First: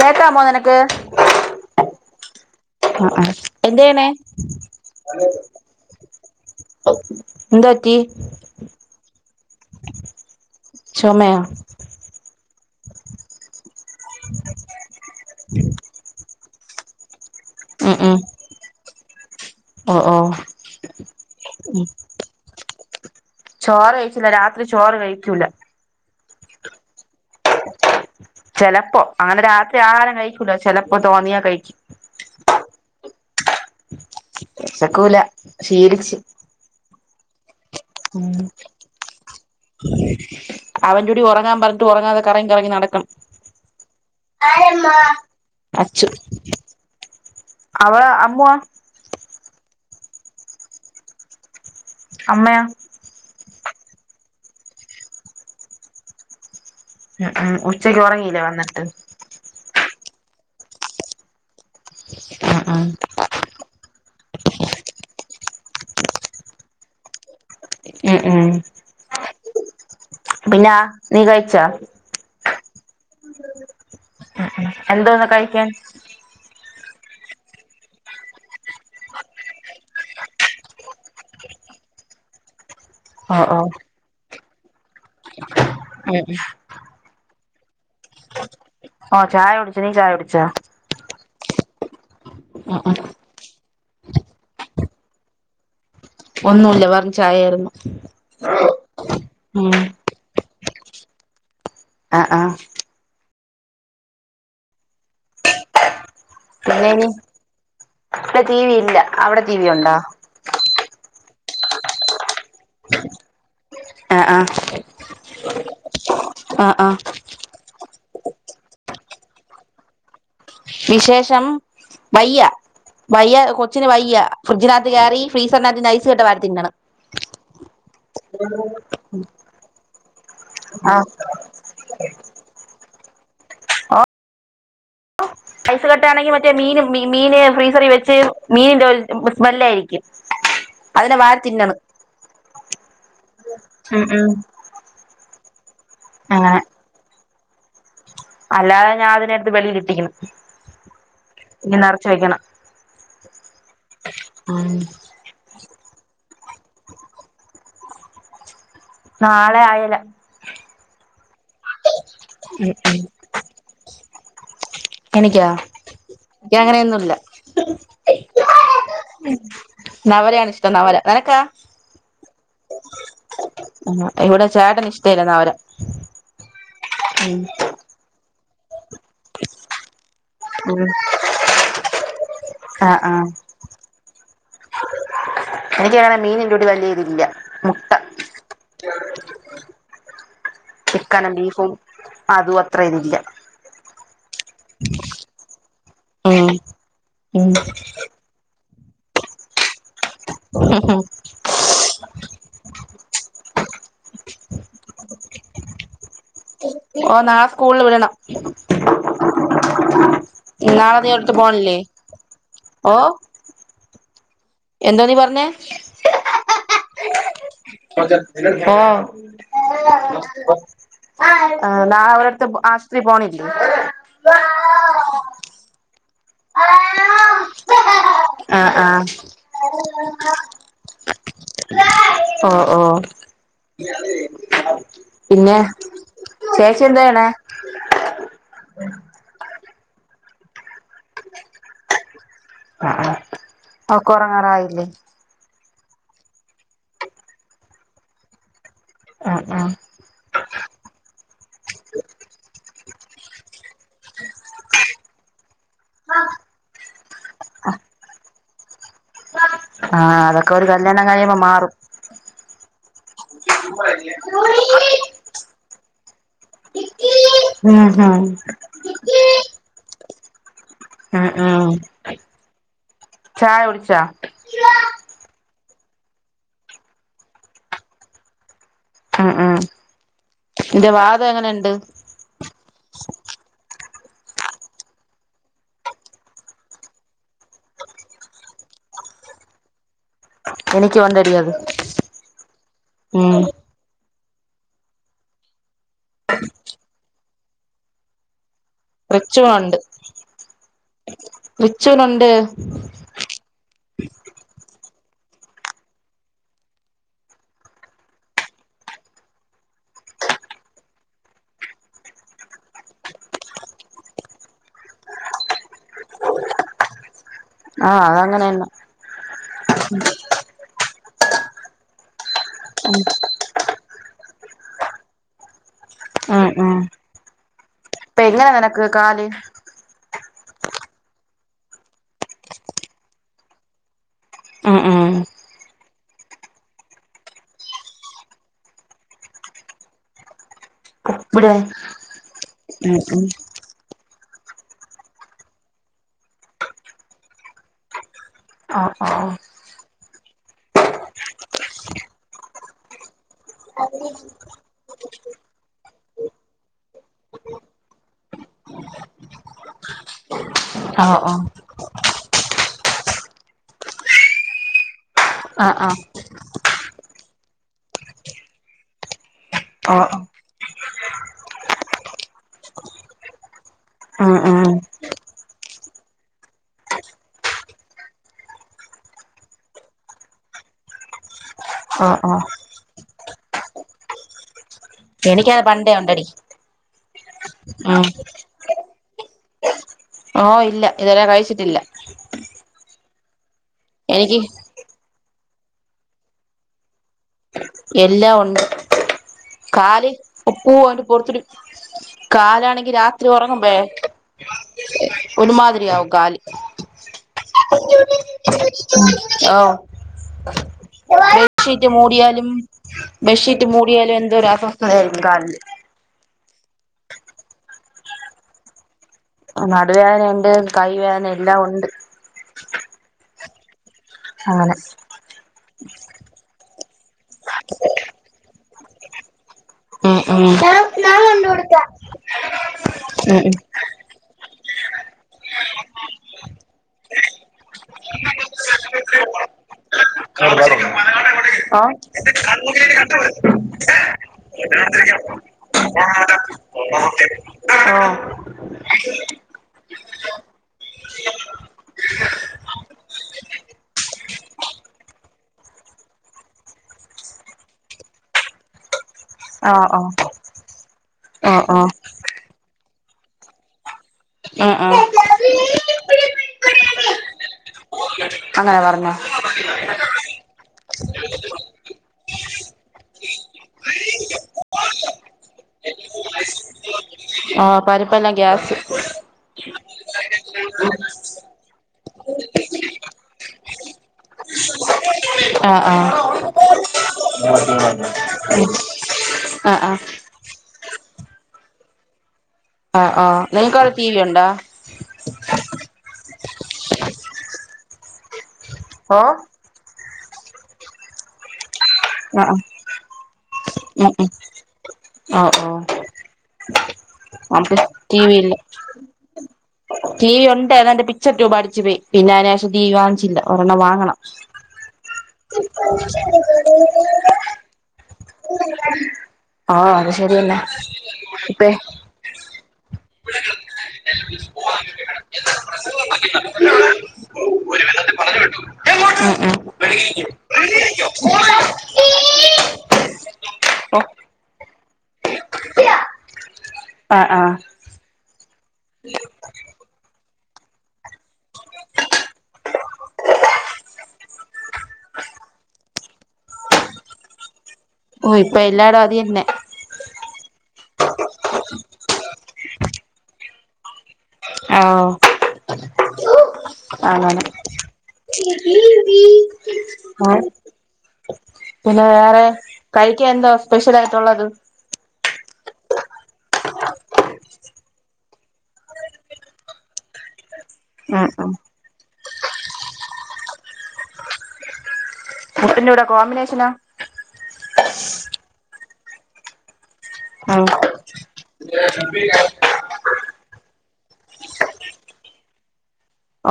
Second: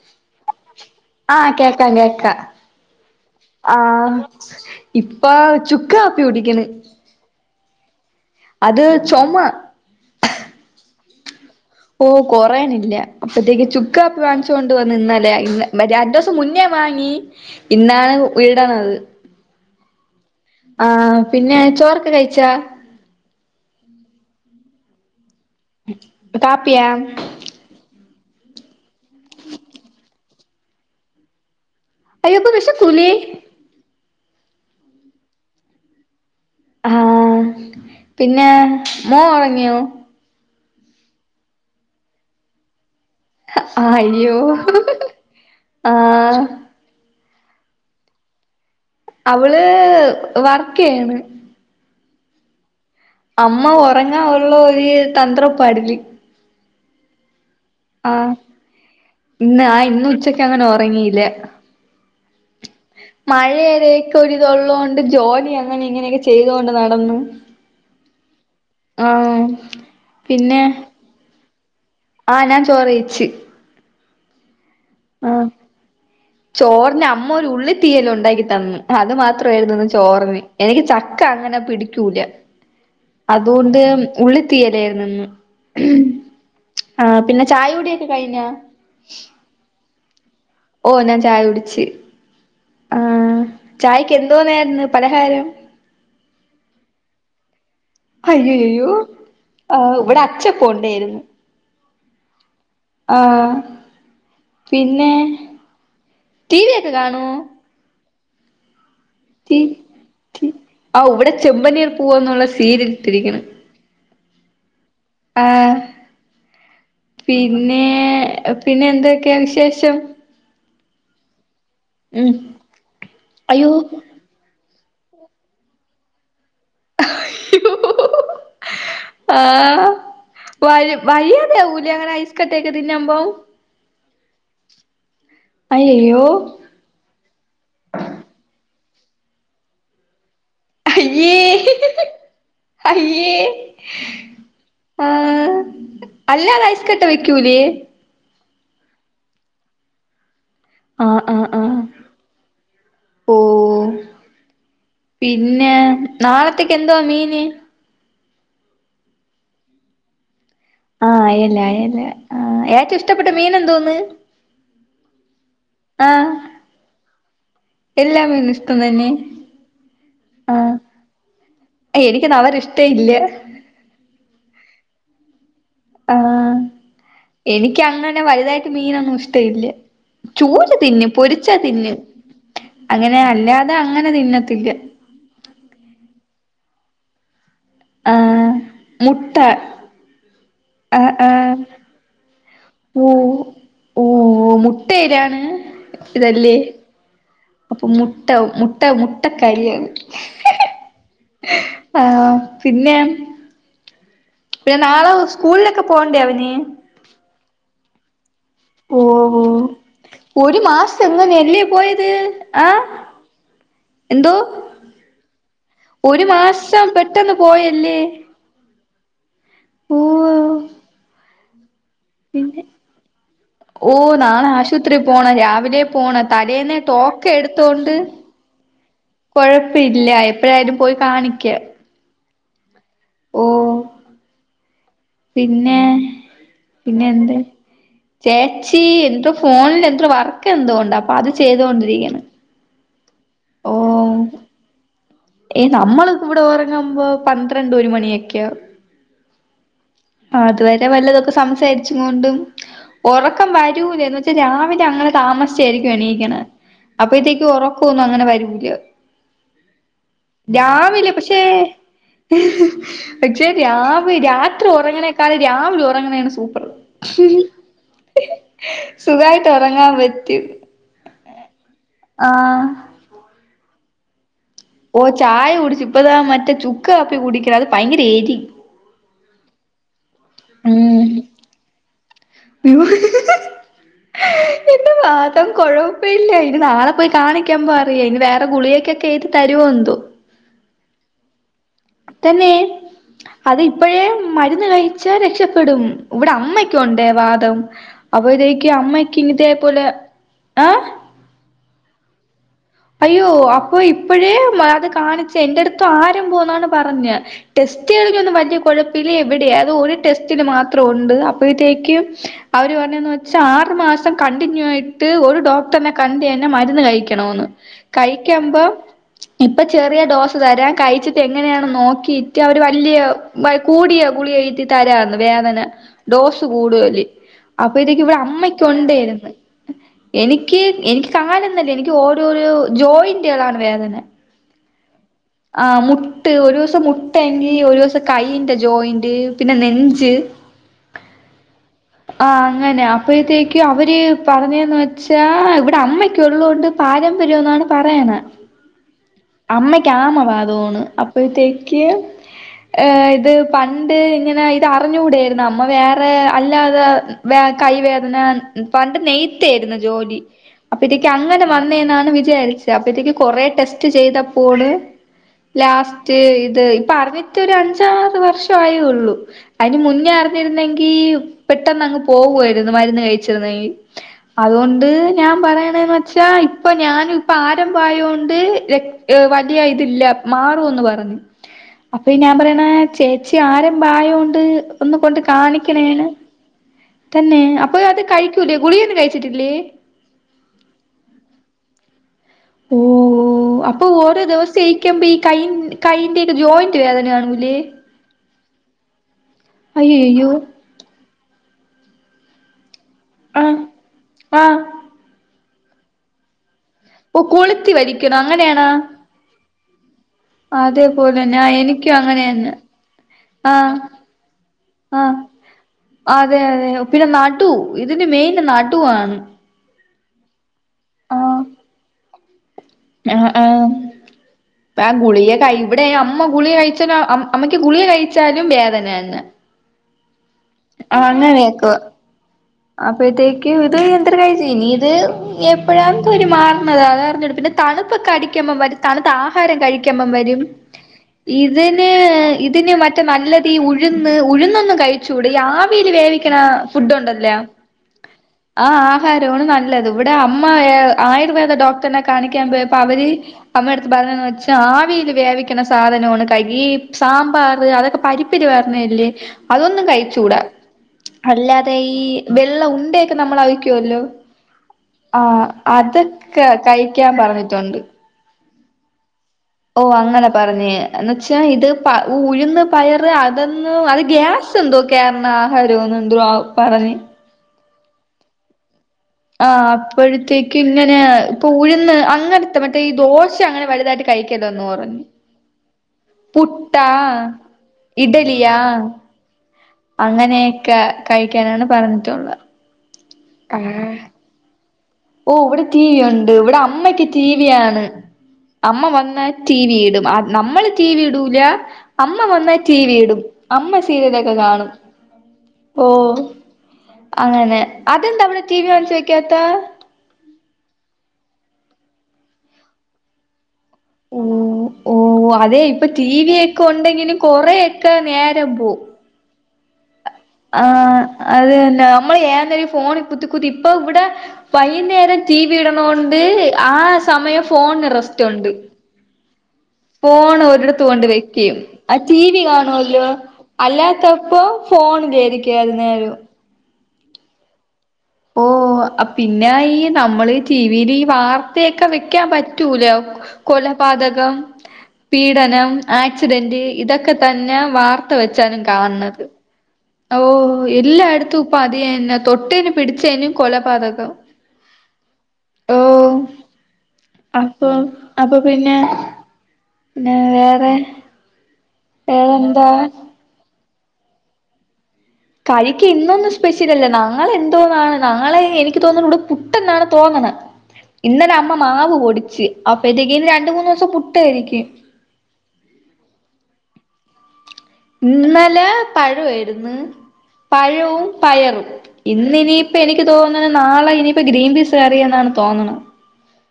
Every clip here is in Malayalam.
കേക്കാമോ നി ആഹ് കേക്കാ കേക്ക ആഹ് ആഹ് ആഹ് ഇപ്പ ചുക്കാപ്പി കുടിക്കണ് എന്തുപറ്റി അത് ചൊമ ചോമയ ഓഹ് കൊറയാനില്ല അപ്പഴത്തേക്ക് ചു ചുക്കാപ്പി വാങ്ങിച്ചു കൊണ്ട് വന്ന് ഇന്നലെഇ രണ്ടുവസം മുന്നേ വാങ്ങി ഇന്നാണ് വീടാണത് ഓഹ് ഓഹ് ആഹ് പിന്നെ ചോറൊക്കെ കഴിച്ചാ? ചോറ് കഴിച്ചില്ല രാത്രി ചോറ് കഴിക്കൂല. കാപ്പിയ ചെലപ്പോ അങ്ങനെ രാത്രി ആഹാരം കഴിക്കൂല ചെലപ്പോ തോന്നിയാ കഴിക്കു അയ്യോ അപ്പ വിഷകൂലെ? വിഷക്കൂല ശീലിച്ച് ആഹ ഉം പിന്നെ മോന് ഒറങ്ങിയോ? അവനോട് ഒറങ്ങാൻ പറഞ്ഞി്ട്ട് ഒറങ്ങാതെ കങ്ങി കറങ്ങി നടക്ക അയ്യോ ആഹ അവള അമ്മു അവള് വർക്ക് ചെയ്യുന്ന്. അമ്മയോ? അമ്മ ഒറങ്ങനുള്ള ഒരു തന്ത്ര പാട്ല് ഉ ഉ ഉച്ചക്ക് ആഹ് ഒറങ്ങീല്ലേ വന്നിട്ട്? ഇന്ന് ആ ഇന്ന്ഉച്ചക്ക്അങ്ങനെ ഒറങ്ങില്ല. ആഹ ആഹ മഴയരൊക്കെ ഒരിതള്ളതുക കൊണ്ട് ജോലി അങ്ങനെ ഇങ്ങനെയൊക്കെ ചെയ്തൊണ്ട് നടന്നു. ഉം ഉം. ആഹ. പിന്നെ നീ കഴിച്ചാ? ആഹ് ഞാൻ ചോറ് കഴിച്ചു. എന്താന്ന് കഴിക്കാൻ? ചോറിന് അമ്മ ഒരു ഉള്ളി തീയല്ല ഉണ്ടാക്കി തന്നു അത് മാത്രമായിരുന്നുന്ന് ചോറിന്. എനിക്ക് ചക്ക അങ്ങനെ പിടിക്കൂല അതുകൊണ്ട് ഉള്ളി തീയലായിരുന്നുന്ന്. ഉഹ. ആ പിന്നെ ചായ കൂടിയൊക്കെ കഴിഞ്ഞ? ഓ ചായ ഒടിച്ച നീ ചായ കുടിച്ചോ? ഓ ഞാൻ ചായ കുടിച്ചു. ആ ആ. ചായ്ക്ക് എന്തോന്നായിരുന്നു പലഹാരം. ഒന്നുവില്ല വെറും ചായായിരുന്നു. അയ്യോ അയ്യോ ആ ഇവിടെ അച്ചപ്പം ഉ ണ്ടായിരുന്നു. ആഹ ആഹ. ആ പിന്നെ. ടി വി ഒക്കെ പിന്നെനി കാണുവോ ഇവിടെ ടിവി ഇല്ല അവിടെ ടി വി ഉണ്ടോ? ആ ഇവിടെ ചെമ്പനീർ പൂവാന്നുള്ള സീരിയൽ ഇട്ടിരിക്കണ. ആഹ ആഹ ആഹ് ആഹ ആഹ. പിന്നെ പിന്നെ എന്തൊക്കെയാ വിശേഷം. വിശേഷം ഉം വയ്യ വയ്യ അയ്യോ കൊച്ചിന് വയ്യ ഫ്രി്ജിനകത്ത് കയറി ഫീസറിനകത്ത് ഐസ് സ് കട്ട വരത്തിണ്ടാണ്. അയ്യോ. ആഹ വഴ ആ വയ്യാതെ ആകുലേ അങ്ങനെ ക്കട്ടേക്കതിന്നെ അമ്പോ ഓ ഐസ് കട്ട അയ്യയ്യോ ആണെങ്കിൽ മറ്റേ മീനും മീന് ഫ്രീസറിൽ വെച്ച് മീനിന്റെ സ്മെല്ലായിരിക്കും അതിനെ വാരി അയ്യേ തിന്നണ് അയ്യേ ഉം ഉം ആഹ അങ്ങനെ അല്ലത ഐസ് കട്ട വെക്കൂലെ അല്ലാതെ ഞാ അതിന അടുത്ത് വെിൽിട്ടിക്കണം. ആഹ് ആഹ് ഇ ആഹ് നിറച്ച വെക്കണം ഓ ഉ. പിന്നെ നാളത്തേക്ക് എന്തുവാ മീന്. നാളെ അയല. ആഹ അയലഅയല ആ ഉം ഉം ഏറ്റവും ഇഷ്ടപ്പെട്ട മീന എന്തോന്ന്.? എനിക്കാ ആഹ് എനിക്കങ്ങനെയൊന്നുമല്ല എല്ലാ മീനും ഇഷ്ടം തന്നെ നവരയാണ് ഇഷ്ടം ആഹ് നവര നിനക്കാ എനിക്ക് അവരെ ഇഷ്ട ഇല്ല ആഹ് ഇവിടെ ചേട്ടന് ഇഷ്ടായിരുന്നു അവര് ആഹ് എനിക്ക് അങ്ങന്നെ വലുതായിട്ട് മീനാന്ന് വി ചൂര തിന്നു പൊരിച്ചാ തിന്നു ആഹ് അങ്ങനെ ആഹ് അല്ലാ അത അങ്ങനെ തിന്നത്തില്ല എനിക്ക് എങ്ങനെ മീനിൻ്റോടി വലിയ ഇതില്ല ആഹ് മുട്ട ആഹ് ചിക്കനും ആഹ് ബീഫും അതും അത്ര ഇതില്ല ഓഹ് ഓഹ് മുട്ടേരാണ് ഉം ഇതല്ലേ അപ്പൊ മുട്ട മുട്ട മുട്ട കരിയാണ് [inaudible] ആഹ് പിന്നെ പിന്നെ നാളെ സ്കൂളിലൊക്കെ പോകണ്ടേ അവന് ഓഹ് നാളെ സ്കൂളിൽ വിടണം ഓഹ് ഓഹ് ഒരു നാളെ മാസം നീ എങ്ങന ഒരിടത്ത് എല്ലേ പോണില്ലേ പോയത് ആഹ് എന്തോ എന്താ നീ പറഞ്ഞേ ഒരു മാസം പെട്ടെന്ന് പോയല്ലേ ആഹ് ഓ ആഹ് നാളെ അവടെ അടുത്ത് പിന്നെ ആസ്പത്രി പോണില്ലേ ആശുത്രി പോണ രാവിലെ പോണ തലേന്ന ടോക്കൺ എടുത്തോണ്ട് ആഹ് ആഹ് കൊഴപ്പല്ല എപ്പോഴായാലും പോയി കാണിക്കുക ഓഹ് ഓഹ് പിന്നെ ചേച്ചി എന്താ പിന്നെ ചെയ്യണേ എന്ത് ചേച്ചി എന്തോ ഫോണില് എന്തോ വർക്ക് എന്തോണ്ട് അപ്പൊ അത് ചെയ്തുകൊണ്ടിരിക്കാണ് ആഹ് അവൾക്കൊറങ്ങാനായില്ലേ ഏഹ് നമ്മൾ ഇവിടെ ഉറങ്ങുമ്പോ പന്ത്രണ്ട് ഒരു മണിയൊക്കെയാവും ആഹ് ആഹ് ആഹ് അതുവരെ വല്ലതൊക്കെ സംസാരിച്ചു കൊണ്ടും ഉറക്കം വരൂലേന്ന് വെച്ചാൽ രാവിലെ അങ്ങനെ താമസിച്ചായിരിക്കും എണീക്കുന്നത് അപ്പത്തേക്ക് ഉറക്കൊന്നും അങ്ങനെ വരൂല്ല ആഹ് അതൊക്കെ ഒരു കല്യാണം കഴിഞ്ഞ പക്ഷേ മാറും പക്ഷെ രാവെ രാത് രാത്രി ഉറങ്ങ്നെക്കാളും രാവിലെ ഉറങ്ങനാണ് സൂപ്പർ ഉം [unintelligible] സുഖായിട്ട് ഒറങ്ങാൻ പറ്റും ഉം ഉം ആഹ് ചായ കുടിച്ചാ? ഓഹ് ചായ കുടിച്ചു ഇപ്പതാ മറ്റേ ചുക്ക് കാപ്പി കുടിക്കെ അത് ഭയങ്കര എരി ഉം ഉം ഇന്റെ വാദം എങ്ങനെണ്ട്? ഇ [inaudible] എന്റെ വാദം കുഴപ്പ ഇല്ല ഇന് നാളെ പോയി കാണിക്കുമ്പോ അറിയ ഇന് വേറെ ഗുളികയൊക്കെ എഴുതി തരുവോ എന്തോ എനിക്ക് വന്നടിയത് തന്നെ അത് ഇപ്പോഴേ മരുന്ന് കഴിച്ചാൽ രക്ഷപ്പെടും ഇവിടെ അമ്മയ്ക്ക ഉണ്ടേ വാതം അപ്പൊ അമ്മക്ക് ഇതേ റിച്ചുനുണ്ട് പോലെ ആഹ് [unintelligible] അയ്യോ അപ്പൊ ഇപ്പോഴേ അത് കാണിച്ചു എന്റടുത്തു ആരോ പോന്നാണ് പറഞ്ഞത് ടെസ്റ്റ് ആണെങ്കിൽ ഒന്നും വലിയ കുഴപ്പില്ല എവിടെയാ അത് ഒരു ടെസ്റ്റിന് മാത്രം ഉണ്ട് അപ്പഴത്തേക്ക് അവർ പറഞ്ഞതെന്ന് വെച്ചാൽ ആറ് മാസം കണ്ടിന്യൂ ആയിട്ട് ഒരു ഡോക്ടറിനെ കണ്ടു തന്നെ മരുന്ന് കഴിക്കണമന്ന് ആ കഴിക്കുമ്പോ അതങ്ങനെന്നെ ഇപ്പൊ ചെറിയ ഡോസ് തരാ കഴിച്ചിട്ട് എങ്ങനെയാണ് നോക്കി അവര് വലിയ കൂടിയ ഗുളിക തരാന്ന് വേദന ഡോസ് ഉം ഉം കൂടുല് അപ്പൊതെക്ക് ഇവിടെ ഇപ്പ എങ്ങനെ നിനക്ക് കാല് അമ്മയ്കൊണ്ടെർന്ന് എനിക്ക് എനിക്ക് കാലെന്നല്ല എനിക്ക് ഓരോരോ ജോയിന്റകളാണ് വേദന ആഹ ആഹ ആഹ മുട്ട് ഒരു ദിവസം മുട്ടങ്കിൽ ഒരു ദിവസം കൈന്റെ ജോയിന്റ് പിന്നെ നെഞ്ച് ഇവിടെ ആഹ അങ്ങനെ ഉം ഉം അപ്പഴത്തേക്ക് അവര് പറഞ്ഞതെന്ന് വെച്ചാ ഇവിടെ അമ്മക്ക ഉള്ളത്കൊണ്ട് പാരമ്പര്യംന്നാണ് പറയണെ ആഹ ആഹ അമ്മയ്ക്ക് ആമ്മ വാതാണ് അപ്പഴത്തേക്ക് ഏഹ ഇത് പണ്ട് ഇങ്ങനെ ഇത് അറിഞ്ഞ കൂടായിരുന്നു അമ്മ വേറെ അല്ലാതെ വ കൈവേദന പണ്ട് നെയ്തേര്ന്നു ജോലി ആ അപ്പതേക്ക് ഓ അങ്ങനെ വന്നേ എന്നാണ് വിചാരിച്ചത് അപ്പതേക്ക് കൊറെ ടെസ്റ്റ് ചെയ്തപ്പോള് ആ ആ ലാസ്റ്റ് ഇത് ഇപ്പ അറിഞ്ഞിട്ട് ഒരു അഞ്ചാറ് വർഷേ ആയുള്ളൂ അതിന് ഓ മുന്നേ ഓ അറിൻ ഇരുന്നെങ്കി പെട്ടെന്ന് അങ്ങ് പോകുമായിരുന്നു മരുന്ന് കഴിച്ചിരുന്നെങ്കിൽ ഉം ഉം അതുകൊണ്ട് ഞാൻ പറയ്ണത് വെച്ചാൽ ഇപ്പൊ ഞാന് ഇപ്പം ആരംഭായോണ്ട് ര ഏഹ വടിയായിട്ടില്ല മാറൂന്ന് പറഞ്ഞു ഓ അപ്പൊ ഓ ഞാൻ പറയണെ ചേച്ചി ആരംഭായോണ്ട് ഒന്ന് കൊണ്ട് എനിക്കത് പണ്ടേ കാണിക്കണേന്നു ഉണ്ടടി തന്നെ അപ്പൊ അത് ഉം കഴിക്കൂലേ ഗുളിയൊന്നു കഴിച്ചിട്ടില്ലേ ഓഹ ഇല്ല ഇതുവരെ കഴിച്ചിട്ടില്ല ഓഹ ഓഹ അപ്പൊ ഓരോ എനിക്ക് ദിവസ [unintelligible] ഈ കൈ കൈയിന്റെക്കെ ജോയിന്റ് വേദനാവൂലെ എല്ലാം ഉണ്ട് കാല് അയ്യയ്യോ ഉപൂ അതു പോലതൊരു കാലാണെങ്കി രാത്രി ആഹ് ഉറങ്ങുമ്പേയെ ആഹ് ഒരുമാതിരിയാവും കാല് ഓഹ കൊളുത്തി വലിക്കണൊ അങ്ങനെയാണ് ഓ അതെ ബെഡ്ഷീറ്റ് മൂടിയാലും ബെഡ്ഷീറ്റ് ആഹ് മൂടിയാലും എന്തോ ഒരു ആഹ് അസ്വസ്ഥതയായിരിക്കും കാലിന് അതെ അതെ പിന്നെ നടു ഇതിന്റെ മെയിൻ നടുവാണ് നടുവേദന ഉണ്ട് കൈ വേദനെ എല്ലാം ഉണ്ട് ആഹ ആഹ അങ്ങനെ അഹ ഗുളിക കഴി ഇവിടെ അമ്മ ഗുളിക കഴിച്ചല് അമ്മയ്ക്ക് ഗുളിക കഴിച്ചാലും വേദനെന്നെ ഉം ഉം ആഹ ഉം അങ്ങനെക്ക് [inaudible] അപ്പോഴത്തേക്കും ഇത് എന്തൊരുകഴ്ച് ഇനീ ഇത് എപ്പോഴാഇരു മാറണത അതറിഞ്ഞട് പിന്നെ തണുപ്പൊക്കെ അടിക്കുമ്പോ തണുത്ത ആഹാരം കഴ കുമ്പോ വരും ഓ ഇതിന് ഇതിന് മറ്റേ നല്ലതീ ഉഴുന്ന് ഉഴുന്നൊന്നും കഴിച്ചൂടെ ഈ ആവി ആവില് വേവിക്കണ ഫുഡ് ഉണ്ടല്ലേ ആഹ ആഹ് ആഹാരമാണ് നല്ലത് ഇവിടെ അമ്മ ആയുർവേദ ഡോക്ടറിനെ കാണിക്കാൻ പോയപ്പോ അവര് അമ്മ അടുത്ത് പറഞ്ഞെന്ന് വെച്ചാ ആവില് വേവിക്കണ സാധനാണ് കൈ സാമ്പാർ അതൊക്കെ പരിപ്പ് പ്പ് പറഞ്ഞല്ലേ അതൊന്നും ഓ കഴിച്ചൂടാ ഓ അല്ലാതെ ഓ ഈ വെള്ള ഉണ്ടയൊക്കെ നമ്മള് അവിക്കുവല്ലോ ഓ ആഹ അതൊക്കെ കഴിക്കാൻ ഓ പറഞ്ഞിട്ടുണ്ട് അങ്ങനെ പറഞ്ഞോ ഓ അങ്ങനെ പറഞ്ഞ് എന്ന് വച്ചാ ഇത് ഉഴന്ന് പയറ് അതെന്ന് അത് ഗ്യാസ് ഇത് എന്തോ കേറണ ആഹാരോന്ന് ദ്രേ എന്തോ പറഞ്ഞ് ആഹ പരിപ്പ ല്ല ഗ്യാസ് ആഹ അപ്പോഴത്തേക്കും ഇങ്ങനെ ഇപ്പം ഉഴുന്ന് അങ്ങനെ മറ്റേ ഈ ദോശ അങ്ങനെ വലുതായിട്ട് കഴിക്കരുത്തെന്ന് പറഞ്ഞു ആഹ ആഹ പുട്ടാ ഇഡിലിയാ ആഹ് ആഹ് അങ്ങനെയൊക്കെ കഴിക്കാനാണ് പറഞ്ഞിട്ടുള്ള ആഹ ആഹ നിങ്ങക്കവിടെ ടി വി ഉണ്ടോ ഓ ഇവിടെ ടിവി ഉണ്ട് ഇവിടെ അമ്മയ്ക്ക് ടിവിയാണ് അമ്മ വന്ന ആഹ് ടി വി ഇടും നമ്മള് ടി വി ഇടൂല്ല അമ്മ വന്നാൽ ടി വി ഇടും അമ്മ ഉം ഉം സീരിയലൊക്കെ കാണും ആഹ് ഓഹ് ഓ അങ്ങനെ നമുക്ക് ടി അതെന്താ വി അവിടെ ഇല്ല ടിവി വാങ്ങിച്ച് വെക്കാത്തെ ടി വി ഉണ്ടേ എതാണ്ട് പിക്ചർ റ്റൂപ് അടിച്ചു പോയി പിന്നെ അതിനു ശേഷം ടിവി വാങ്ങിച്ചില്ല ഒരെണ്ണം വാ ആഹ ഓ കൊണ്ടെങ്കിലും കൊറെയൊക്കെ നേരം പോവും ആഹ അത് ശരിയെന്നെ ആഹ് അത് ഇപ്പേ തന്നെ നമ്മള് ഏതൊരു ഫോണിൽ കുത്തി കുത്തി ഇപ്പം ഇവിടെ വൈകുന്നേരം ടീവീ ഇടണകൊണ്ട് ആ സമയം ഫോണിന് റസ്റ്റ്ഉണ്ട് ഉം ഉം ഫോൺ ഒരിടത്ത് കൊണ്ട് വെക്കും ആ ടി വി കാണുമല്ലോ ഓഹ് അല്ലാത്തപ്പോ ഫോണിലായിരിക്കും ഏതു ന്നേരവും ആഹ ആഹ ഓ ഓ ആപ്പ് പിന്നെ ഈ നമ്മള് ടിവിൽ ഈ വാർത്തയൊക്കെ വെക്കാൻ പറ്റൂലാ കൊലപാതകം പീഡനം ആക്സിഡന്റ് ഇതൊക്കെ തന്നെ വാർത്ത ഓഹ് ഇപ്പൊ വെച്ചാലും എല്ലായിടും അത് കാണത് തന്നെ ഓ എല്ലായിടത്തുംപ്പ അതിന തൊട്ടേനും പിടിച്ചേനും കൊല പാതകം ആഹാ [inaudible] [unintelligible] ആളാണ് അപ്പൊ അപ്പൊ പിന്നെ ബീ ബീ പിന്നെ ആ വേറെ പിന്നെ വേറെ വേറെന്താ കഴിക്കാൻ എന്താ സ്പെഷ്യൽ ആയിട്ടുള്ളത് കഴക്ക് ഇന്നൊന്നും സ്പെഷ്യലല്ല നാളെ എന്തോന്നാണ് നാളെ എനിക്ക് തോന്നുന്നത് പുട്ടന്നാണ് തോനണെ ഉം ഇന്നലെ ഉം അമ്മ മാവ് പൊടിച്ച് അപ്പൊതേക്ക് രണ്ട് മൂന്ന് ദിവസം പുട്ടായിരിക്കും പുട്ടിന്റെ കുടെ കോമ്പിനേഷനാ ഇന്നല പഴവായിരുന്നു ഉം പഴവും പയറും ഇന്നിനി ഇപ്പൊ എനിക്ക് തോന്നുന്നത് നാളെ ഇനിയിപ്പോ ഗ്രീൻബീസ് കയറിയ എന്നാണ് തോന്നുന്നത്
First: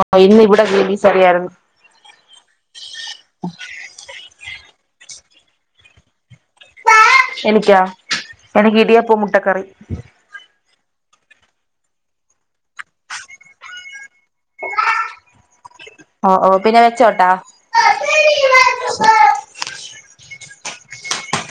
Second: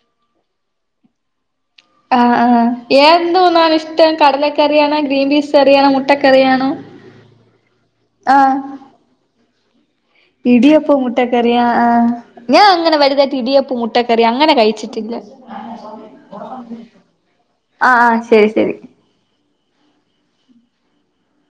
ആഹ ഇന്ന് ഇവിടെ കൃൻബീസ് കറി യായിരുന്നു ആഹ് ആഹ് എന്തോന്നാണ് ഇഷ്ടം കടലക്കറിയണോ ഗ്രീൻ പീസ് കറിയാണോ മുട്ടക്കറിയാണോ [inaudible] എനിക്കാ ആഹ് എനിക്ക് ഇടിയപ്പം മുട്ടക്കറി ഇടിയപ്പം മുട്ടകറി ആഹ് ആഹാ ഞാൻ അങ്ങനെ വരുനെ ഇടിയപ്പൂ മുട്ടക്കറി അങ്ങനെ കഴിച്ചിട്ടില്ല ഓ ഓ പിന്നെ വെച്ചോട്ട ആഹ ആഹ ശരി ശരി